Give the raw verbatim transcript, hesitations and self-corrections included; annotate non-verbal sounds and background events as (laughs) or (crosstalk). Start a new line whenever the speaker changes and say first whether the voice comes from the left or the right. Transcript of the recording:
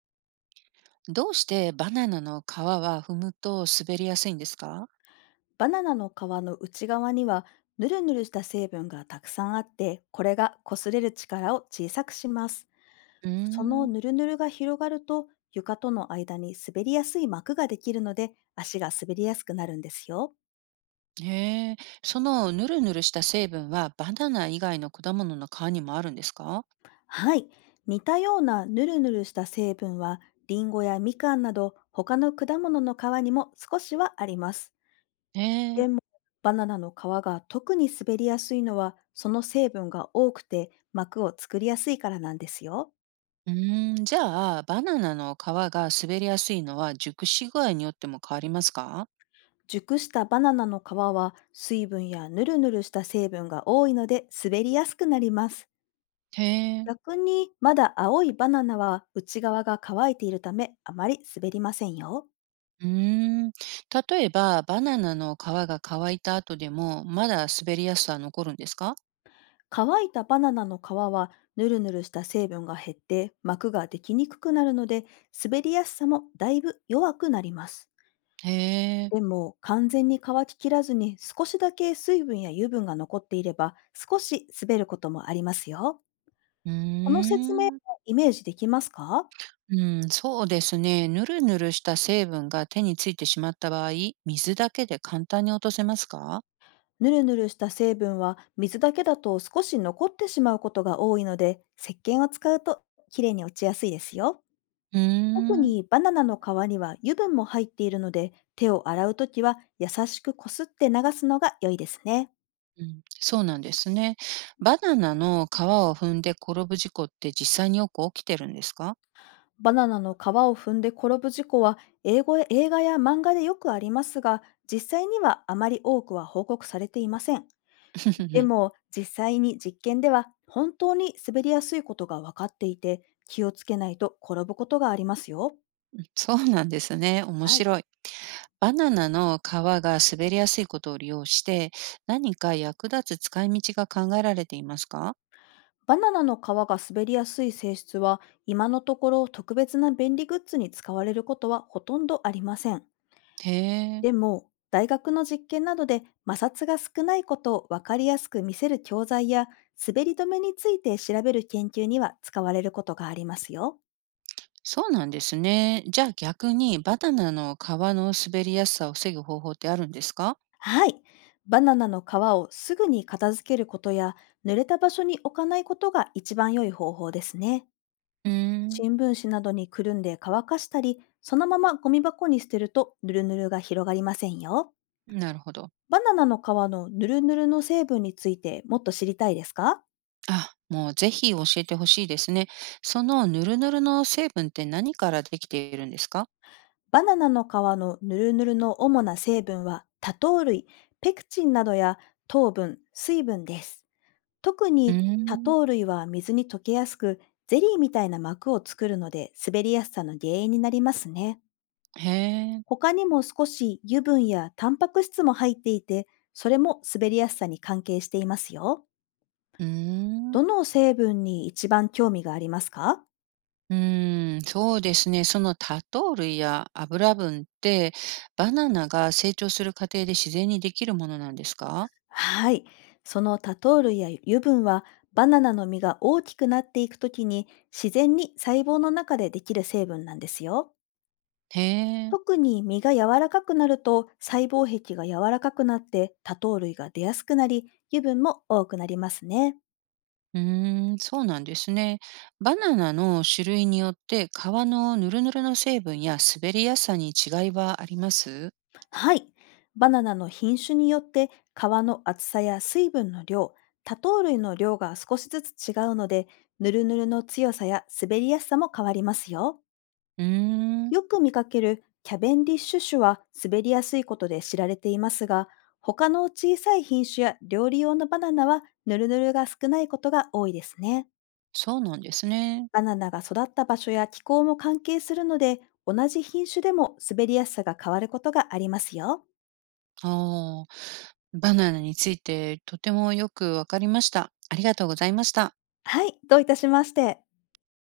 right: どうしてバナナの皮は踏むと滑りやすいんですか？
left: バナナの皮の内側にはヌルヌルした成分がたくさんあって、これが擦れる力を小さくします。
right: うー
left: その
right: ん。
left: ヌルヌルが広がると床との間に滑りやすい膜ができるので、足が滑りやすくなるんですよ。
right: へえ。そのぬるぬるした成分はバナナ以外の果物の皮にもあるんですか？
left: はい。似たようなヌルヌルした成分は、リンゴやみかんなど他の果物の皮にも少しはあります。
right: へ
left: で
right: え。
left: も、バナナの皮が特に滑りやすいのは、その成分が多くて膜を作りやすいからなんですよ。
right: うーん、じゃあバナナの皮が滑りやすいのは熟し具合によっても変わりますか？
left: 熟したバナナの皮は水分やヌルヌルした成分が多いので、滑りやすくなります。
right: へえ。
left: 逆に、まだ青いバナナは内側が乾いているため、あまり滑りませんよ。
right: うーん、例えばバナナの皮が乾いた後でもまだ滑りやすさは残るんですか？
left: 乾いたバナナの皮はヌルヌルした成分が減って膜ができにくくなるので、滑りやすさもだいぶ弱くなります。
right: へえ。
left: でも、完全に乾ききらずに少しだけ水分や油分が残っていれば、少し滑ることもありますよ。
right: う
left: この説
right: ー
left: 明は
right: ん。
left: イメージできますか？
right: うん、そうですね。ぬるぬるした成分が手についてしまった場合、水だけで簡単に落とせますか？
left: ぬるぬるした成分は水だけだと少し残ってしまうことが多いので、石鹸を使うときれいに落ちやすいですよ。
right: うー
left: 特
right: ん。
left: にバナナの皮には油分も入っているので、手を洗うときは優しくこすって流すのが良いですね。
right: うん、そうなんですね。バナナの皮を踏んで転ぶ事故って実際によく起きてるんですか？
left: バナナの皮を踏んで転ぶ事故は、英語や映画や漫画でよくありますが、実際にはあまり多くは報告されていません。で
right: (laughs)
left: も、実際に実験では本当に滑りやすいことが分かっていて、気をつけないと転ぶことがありますよ。
right: そうなんですね。面
left: はい。
right: 白い。バナナの皮が滑りやすいことを利用して、何か役立つ使い道が考えられていますか？
left: バナナの皮が滑りやすい性質は、今のところ特別な便利グッズに使われることはほとんどありません。
right: へえ。
left: でも、大学の実験などで摩擦が少ないことを分かりやすく見せる教材や、滑り止めについて調べる研究には使われることがありますよ。
right: そうなんですね。じゃあ逆にバナナの皮の滑りやすさを防ぐ方法ってあるんですか？
left: はい。バナナの皮をすぐに片付けることや、濡れた場所に置かないことが一番良い方法ですね。
right: うーん、
left: 新聞紙などにくるんで乾かしたり、そのままゴミ箱に捨てると、ヌルヌルが広がりませんよ。
right: なるほど。
left: バナナの皮のヌルヌルの成分について、もっと知りたいですか？
right: あ、もうぜひ教えてほしいですね。そのヌルヌルの成分って何からできているんですか？
left: バナナの皮のヌルヌルの主な成分は、多糖類、ペクチンなどや糖分、水分です。特
right: うー
left: に多
right: ん。
left: 糖類は水に溶けやすく、ゼリーみたいな膜を作るので、滑りやすさの原因になりますね。
right: へえ。
left: 他にも少し油分やタンパク質も入っていて、それも滑りやすさに関係していますよ。
right: うーん。
left: どの成分に一番興味がありますか？
right: うーん、そうですね。その多糖類や油分ってバナナが成長する過程で自然にできるものなんですか？
left: はい。その多糖類や油分は、バナナの実が大きくなっていくときに、自然に細胞の中でできる成分なんですよ。
right: へえ。
left: 特に実が柔らかくなると、細胞壁が柔らかくなって多糖類が出やすくなり、油分も多くなりますね。
right: うーん、そうなんですね。バナナの種類によって皮のヌルヌルの成分や滑りやすさに違いはあります？
left: はい。バナナの品種によって、皮の厚さや水分の量、多糖類の量が少しずつ違うので、ぬるぬるの強さや滑りやすさも変わりますよ。
right: うーん、
left: よく見かけるキャベンディッシュ種は滑りやすいことで知られていますが、他の小さい品種や料理用のバナナはぬるぬるが少ないことが多いですね。
right: そうなんですね。
left: バナナが育った場所や気候も関係するので、同じ品種でも滑りやすさが変わることがありますよ。
right: ああ、バナナについてとてもよくわかりました。ありがとうございました。
left: はい、どういたしまして。